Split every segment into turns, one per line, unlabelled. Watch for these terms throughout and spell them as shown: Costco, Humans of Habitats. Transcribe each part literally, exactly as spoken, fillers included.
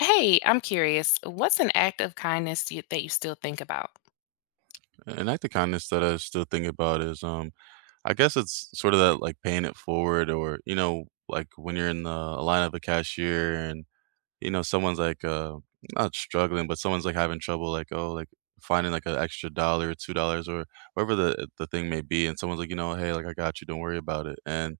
Hey, I'm curious. What's an act of kindness you, that you still think about?
An act of kindness that I still think about is, um, I guess it's sort of that like paying it forward, or you know, like when you're in the line of a cashier, and you know someone's like uh not struggling, but someone's like having trouble, like, oh, like finding like an extra dollar or two dollars or whatever the the thing may be, and someone's like, you know, hey, like, I got you, don't worry about it. And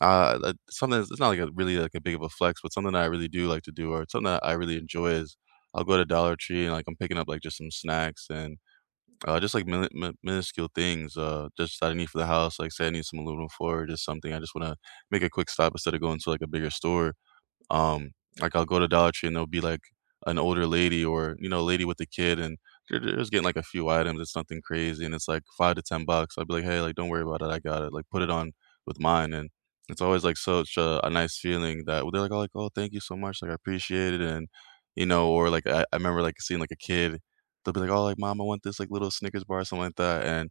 uh, that- something that's- it's not like a really like a big of a flex, but something that I really do like to do, or something that I really enjoy is I'll go to Dollar Tree and like I'm picking up like just some snacks, and uh, just like mini mi minuscule things, uh, just that I need for the house. Like, say I need some aluminum foil or just something, I just wanna make a quick stop instead of going to, like, a bigger store. Um, like, I'll go to Dollar Tree and there'll be like an older lady or, you know, a lady with a kid, and they're they're just getting like a few items. It's nothing crazy and it's like five to ten bucks. I'll be like, hey, like, don't worry about it. I got it. Like, put it on with mine. And it's always like such a, a nice feeling that they're like, oh, like, oh, thank you so much, like, I appreciate it. And you know, or like I, I remember like seeing like a kid, they'll be like, oh, like, mom, I want this like little Snickers bar or something like that. And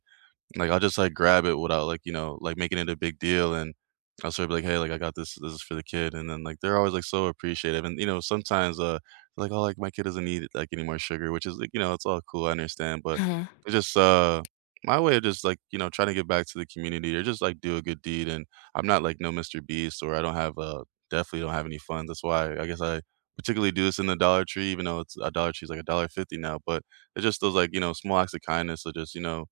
like, I'll just, like, grab it without like, you know, like, making it a big deal, and I'll sort of be like, "Hey, like, I got this. This is for the kid," and then, like, they're always, like, so appreciative, and, you know, sometimes, uh, like, "Oh, like, my kid doesn't need, like, any more sugar," which is, like, you know, it's all cool, I understand, but
Hmm.
it's just, uh, my way of just, like, you know, trying to give back to the community or just, like, do a good deed. And I'm not, like, no Mister Beast or I don't have, uh definitely don't have any funds. That's why I guess I particularly do this in the Dollar Tree, even though it's a Dollar Tree's, like, a dollar fifty now. But it's just those, like, you know, small acts of kindness or just, you know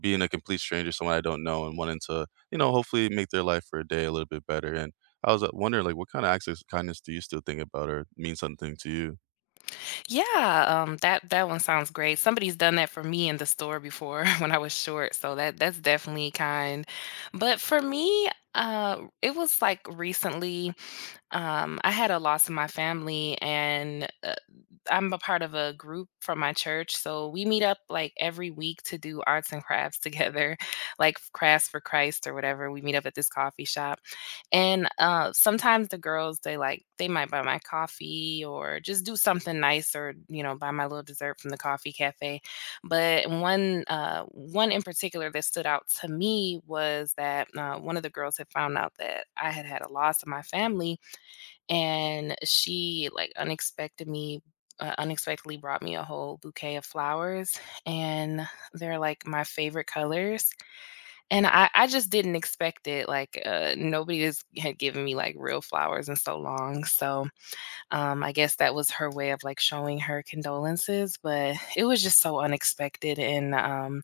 being a complete stranger, someone I don't know, and wanting to, you know, hopefully make their life for a day a little bit better. And I was uh, wondering, like, what kind of acts of kindness do you still think about or mean something to you?
Yeah, um, that that one sounds great. Somebody's done that for me in the store before when I was short, so that that's definitely kind. But for me, uh, it was like recently, um, I had a loss in my family, and uh, I'm a part of a group from my church, so we meet up like every week to do arts and crafts together, like Crafts for Christ or whatever. We meet up at this coffee shop. And, uh, sometimes the girls, they, like they might buy my coffee or just do something nice or, you know, buy my little dessert from the coffee cafe. But one, uh, one in particular that stood out to me was that, uh, one of the girls had found out that I had had a loss in my family, and she, like, unexpected me uh, unexpectedly brought me a whole bouquet of flowers, and they're, like, my favorite colors. And I I just didn't expect it, like, uh, nobody has had given me, like, real flowers in so long, so, um, I guess that was her way of, like, showing her condolences, but it was just so unexpected, and, um,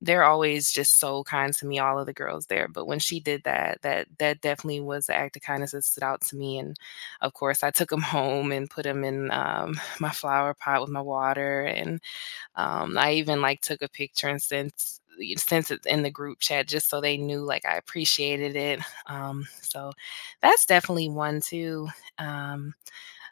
they're always just so kind to me, all of the girls there, but when she did that, that that definitely was the act of kindness that stood out to me, and, of course, I took them home and put them in, um, my flower pot with my water, and um, I even like took a picture and sent y- sent it in the group chat just so they knew like I appreciated it. Um, so that's definitely one too. Um,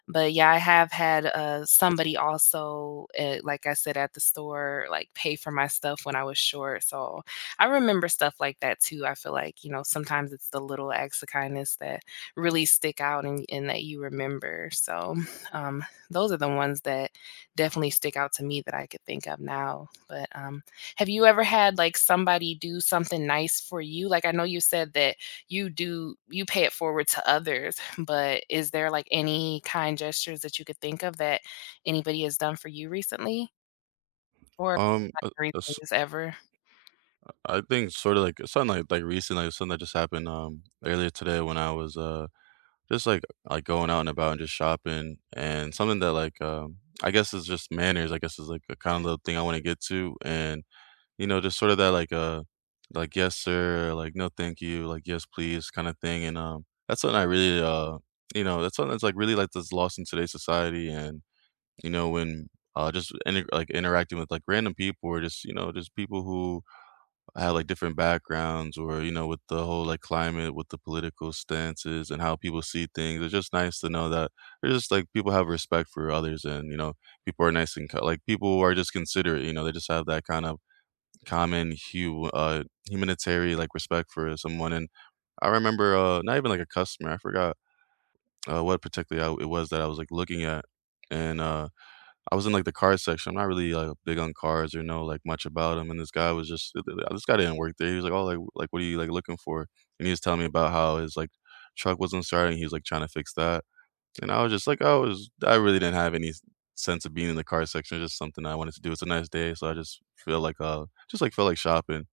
but yeah, I have had, uh, somebody also, uh, like I said, at the store, like, pay for my stuff when I was short, so I remember stuff like that too. I feel like, you know, sometimes it's the little acts of kindness that really stick out and and that you remember, so, um, those are the ones that definitely stick out to me that I could think of now, but, um, have you ever had, like, somebody do something nice for you? Like, I know you said that you do you pay it forward to others, but is there like any kind gestures that you could think of that anybody has done for you recently or
Um,
like,
uh, uh, s-
recent ever?
I think sort of like something like like recently, like something that just happened um earlier today when I was uh just like like going out and about and just shopping. And something that like um I guess is just manners, I guess, is like a kind of little thing I want to get to. And you know, just sort of that like, uh, like, "Yes, sir," like, "No, thank you," like, "Yes, please," kinda thing. And, um, that's something I really, uh you know, that's something that's, like, really, like, that's lost in today's society. And, you know, when, uh, just inter like, interacting with, like, random people or just, you know, just people who have, like, different backgrounds or, you know, with the whole, like, climate, with the political stances and how people see things, it's just nice to know that there's just, like, people have respect for others. And, you know, people are nice and ki like, people are just considerate, you know, they just have that kind of common hu uh, humanitarian, like, respect for someone. And I remember, uh, not even, like, a customer, I forgot, uh, what particularly I it was that I was, like, looking at, and, uh, I was in, like, the cars section. I'm not really, like, big on cars or know, like, much about them. And this guy was just th th this guy didn't work there. He was like, "Oh, like like, what are you, like, looking for?" And he was telling me about how his, like, truck wasn't starting, he was, like, trying to fix that. And I was just like, I was I really didn't have any s sense of being in the car section, it's just something I wanted to do, it's a nice day, so I just feel like, uh just, like, felt like shopping.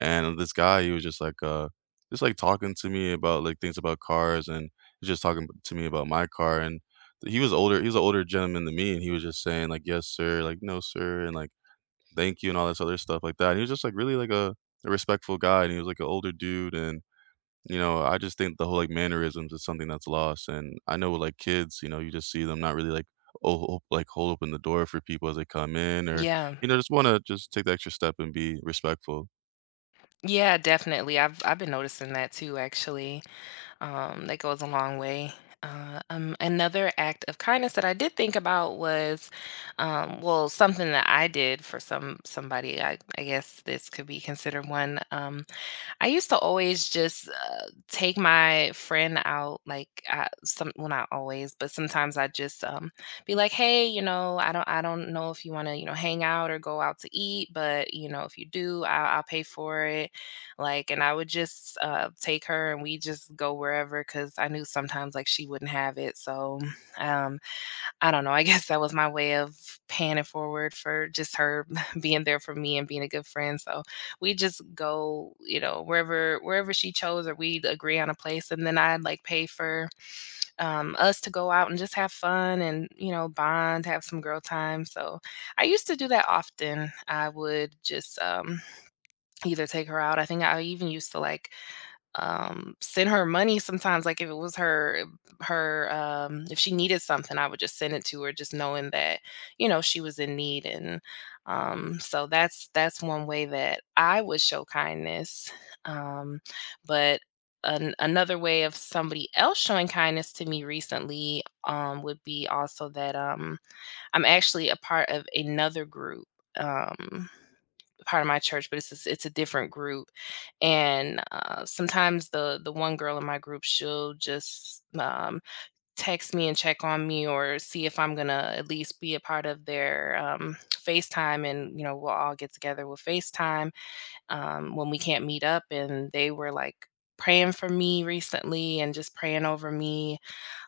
And this guy, he was just like, uh, just like talking to me about like things about cars. And he's just talking to me about my car. And he was older, he was an older gentleman than me, and he was just saying like, "Yes, sir," like, "No, sir," and like, "Thank you," and all this other stuff like that. And he was just like really like a, a respectful guy, and he was like an older dude. And you know, I just think the whole like mannerisms is something that's lost. And I know with like kids, you know, you just see them not really like, oh, like, hold open the door for people as they come in, or
Yeah.
you know, just want to just take the extra step and be respectful.
Yeah, definitely. I've I've been noticing that too, actually. Um, that goes a long way. Uh, um, another act of kindness that I did think about was, um, well, something that I did for some somebody. I, I guess this could be considered one. Um, I used to always just uh, take my friend out, like I, some well not always, but sometimes I just um be like, hey, you know, I don't I don't know if you want to, you know, hang out or go out to eat, but you know if you do, I'll, I'll pay for it, like, and I would just uh, take her and we just go wherever because I knew sometimes like she wouldn't have it, so um I don't know, I guess that was my way of paying it forward for just her being there for me and being a good friend, so we just go, you know, wherever wherever she chose or we'd agree on a place, and then I'd, like, pay for, um, us to go out and just have fun and, you know, bond, have some girl time, so I used to do that often. I would just, um, either take her out. I think I even used to, like, um, send her money sometimes, like, if it was her her, um if she needed something, I would just send it to her just knowing that, you know, she was in need, and, um, so that's that's one way that I would show kindness, um, but an another way of somebody else showing kindness to me recently, um, would be also that, um, I'm actually a part of another group, um part of my church, but it's a, s- it's a different group. And uh, sometimes the the one girl in my group, she'll just um, text me and check on me, or see if I'm gonna at least be a part of their um, FaceTime, and you know we'll all get together with FaceTime um, when we can't meet up. And they were like praying for me recently and just praying over me,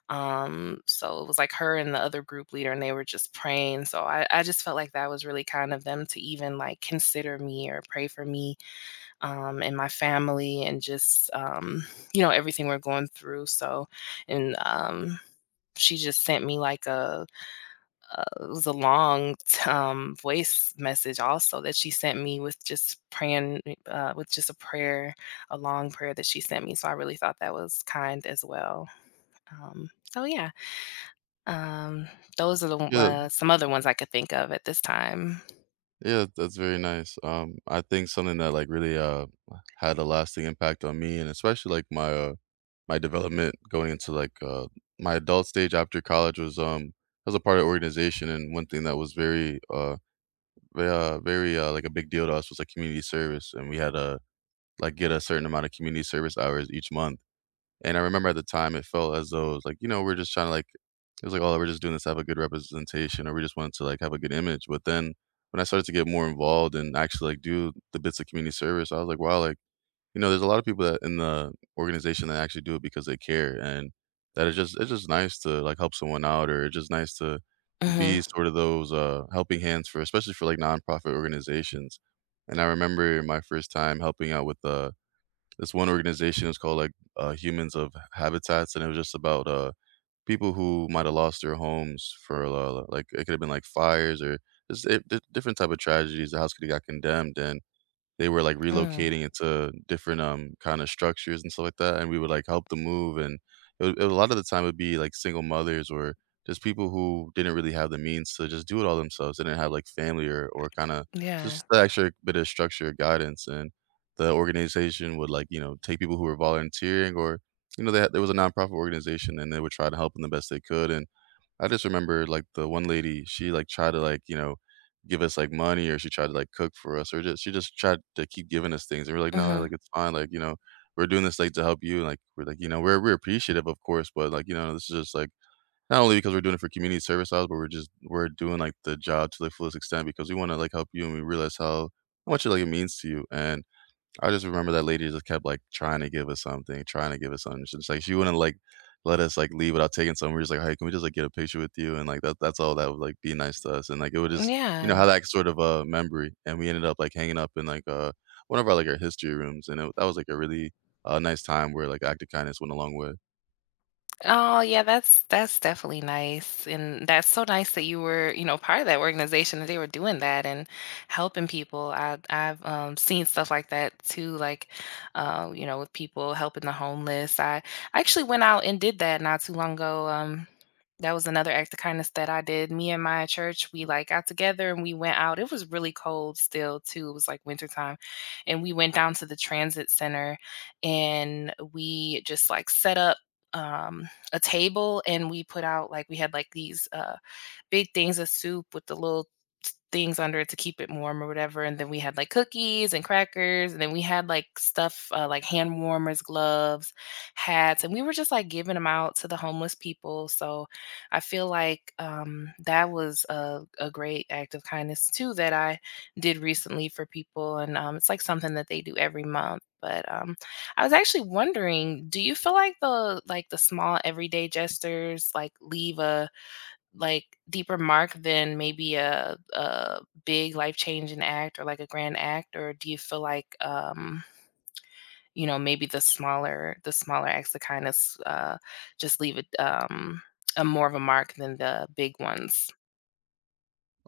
um, so it was like her and the other group leader, and they were just praying. So I, I just felt like that was really kind of them to even like consider me or pray for me, um, and my family and just, um, you know, everything we're going through. So, and um, she just sent me like a, a, it was a long um, voice message also that she sent me with just praying uh, with just a prayer, a long prayer that she sent me, so I really thought that was kind as well. Um, so yeah um, those are the o
Yeah,
uh, some other ones I could think of at this time.
yeah, that's very nice. Um, I think something that like really uh had a lasting impact on me, and especially like my uh, my development going into like uh, my adult stage after college was um I was a part of organization. And one thing that was very uh very uh, very uh, like a big deal to us was like community service, and we had to like get a certain amount of community service hours each month. And I remember at the time it felt as though it was like, you know, we're just trying to like, it was like, oh, we're just doing this to have a good representation or we just wanted to like have a good image. But then when I started to get more involved and actually like do the bits of community service, I was like, wow, like, you know, there's a lot of people that in the organization that actually do it because they care. And that is just it's just nice to like help someone out, or it's just nice to be
Mhm.
sort of those uh helping hands for especially for like nonprofit organizations. And I remember my first time helping out with uh this one organization is called like uh, Humans of Habitats. And it was just about uh, people who might have lost their homes for uh, like it could have been like fires or just it, di- different type of tragedies. The house could have got condemned, and they were, like,
Mm.
relocating into different, um, kinda structures and stuff like that, and we would, like, help them move. And it would it, would- a lot of the time it would be, like, single mothers or just people who didn't really have the means to just do it all themselves. They didn't have, like, family or or kinda
Yeah.
just the extra bit of structure or guidance. And the organization would, like, you know, take people who were volunteering or, you know, they had there was a nonprofit organization, and they would try to help them the best they could. And I just remember, like, the one lady, she, like, tried to, like, you know, give us, like, money, or she tried to, like, cook for us, or just she just tried to keep giving us things. And we're like, "No,
Mhm.
like, it's fine, like, you know, we're doing this, like, to help you." And like, we're like, you know, we're we're appreciative, of course, but, like, you know, this is just, like, not only because we're doing it for community service hours, but we're just we're doing, like, the job to the fullest extent because we wanna, like, help you and we realize how how much, it like, it means to you. And I just remember that lady just kept, like, trying to give us something, trying to give us something. She's like, she wouldn't, like, let us, like, leave without taking something. We're just like, "Hey, can we just, like, get a picture with you?" And like, that that's all that would, like, be nice to us. And, like, it would just, you know,
Yeah.
have that sort of a memory. And we ended up, like, hanging up in, like, uh, one of our, like, our history rooms. And it that was, like, a really, uh, nice time where, like, act of kindness went a long way.
Oh, yeah, that's that's definitely nice, and that's so nice that you were, you know, part of that organization that they were doing that and helping people. I I've um, seen stuff like that too, like, uh, you know, with people helping the homeless. I I actually went out and did that not too long ago. Um, that was another act of kindness that I did. Me and my church, we like got together and we went out. It was really cold still too. It was like wintertime, and we went down to the transit center and we just like set up. Um, a table, and we put out like we had like these uh big things of soup with the little things under it to keep it warm or whatever. And then we had like cookies and crackers. And then we had like stuff uh, like hand warmers, gloves, hats. And we were just like giving them out to the homeless people. So I feel like um, that was a, a great act of kindness too that I did recently for people. And um, it's like something that they do every month. But um, I was actually wondering, do you feel like the like the small everyday gestures like leave a like deeper mark than maybe a a big life-changing act or like a grand act? Or do you feel like um you know maybe the smaller the smaller acts of kindness uh just leave it um a more of a mark than the big ones?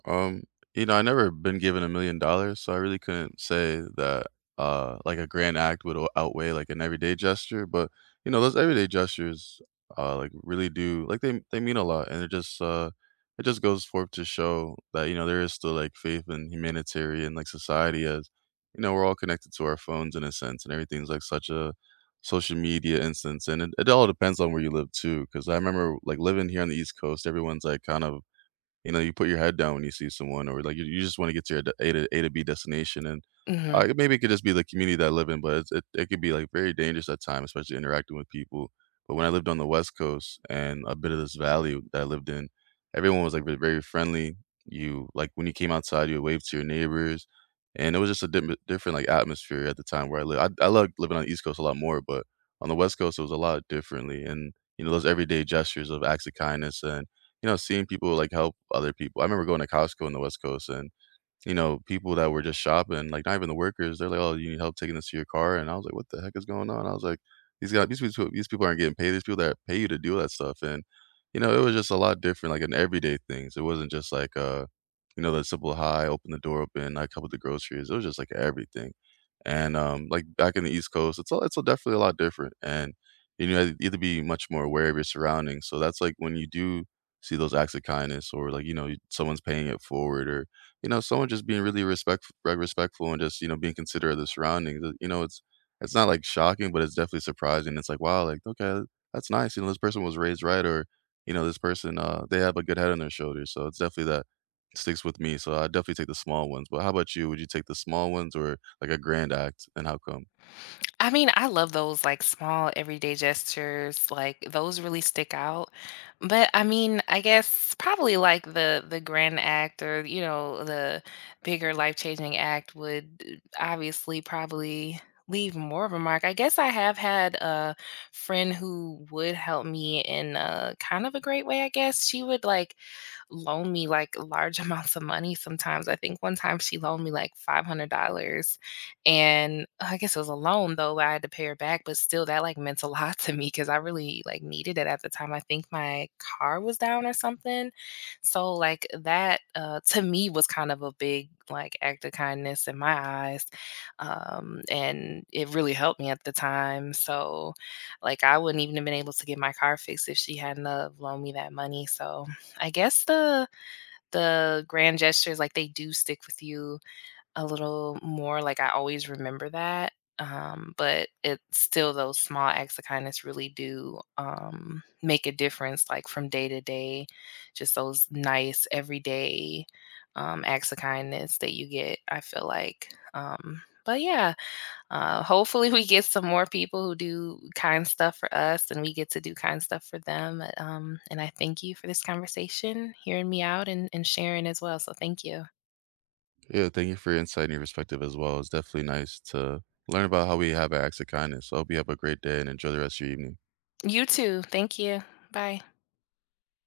Um, you know, I never been given a million dollars, so I really couldn't say that uh like a grand act would o- outweigh like an everyday gesture. But you know, those everyday gestures uh like really do, like they they mean a lot. And it just uh it just goes forth to show that you know there is still like faith in humanitarian like society, as you know we're all connected to our phones in a sense, and everything's like such a social media instance. And it, it all depends on where you live too, because I remember like living here on the East Coast, everyone's like kind of, you know, you put your head down when you see someone, or like, you you just wanna get to your d A to A to B destination. And, uh,
Hmm.
it- maybe it could just be the community that I live in, but it's it it could be like very dangerous at times, especially interacting with people. But when I lived on the West Coast and a bit of this valley that I lived in, everyone was like, ve very friendly. You like, when you came outside, you would wave to your neighbors, and it was just a dim different like atmosphere. At the time where I live, I I like living on the East Coast a lot more, but on the West Coast, it was a lot differently. And, you know, those everyday gestures of acts of kindness, and you know, seeing people like help other people. I remember going to Costco in the West Coast, and you know, people that were just shopping, like not even the workers, they're like, "Oh, you need help taking this to your car?" And I was like, "What the heck is going on?" I was like, "These guys, these people these people aren't getting paid. These people that pay you to do that stuff." And, you know, it was just a lot different, like in everyday things. It wasn't just like, uh, you know, the simple, "Hi, open the door, open, I covered the groceries." It was just like everything. And, um, like, back in the East Coast, it's a it's a definitely a lot different. And, you know, you have to be much more aware of your surroundings. So that's like, when you do see those acts of kindness, or like, you know, someone's paying it forward, or you know, someone just being really respect respectful, and just, you know, being considerate of the surroundings, uh, you know, it's it's not like shocking, but it's definitely surprising. It's like, "Wow," like, "Okay, that's nice," you know, "This person was raised right," or, you know, "This person, uh, they have a good head on their shoulders." So it's definitely that sticks with me, so I definitely take the small ones. But how about you? Would you take the small ones, or like a grand act, and how come?
I mean, I love those like small everyday gestures, like those really stick out. But I mean, I guess probably like the the grand act or you know the bigger life-changing act would obviously probably leave more of a mark. I guess I have had a friend who would help me in a kind of a great way, I guess. She would like loan me like large amounts of money sometimes. I think one time she loaned me like five hundred dollars. And uh, I guess it was a loan though, but I had to pay her back, but still that like meant a lot to me because I really like needed it at the time. I think my car was down or something. So like that uh to me was kind of a big like act of kindness in my eyes. Um and it really helped me at the time. So like I wouldn't even have been able to get my car fixed if she hadn't have loaned me that money. So I guess the the grand gestures like they do stick with you a little more, like, I always remember that, um, but it's still those small acts of kindness really do, um, make a difference, like, from day to day, just those nice everyday, um, acts of kindness that you get, I feel like, um, but yeah, uh, hopefully we get some more people who do kind stuff for us and we get to do kind stuff for them, um, and I thank you for this conversation, hearing me out and and sharing as well, so thank you.
Yeah, thank you for your insight and your perspective as well. It's definitely nice to learn about how we have acts of kindness, so I hope you have a great day and enjoy the rest of your evening.
You too, thank you, bye.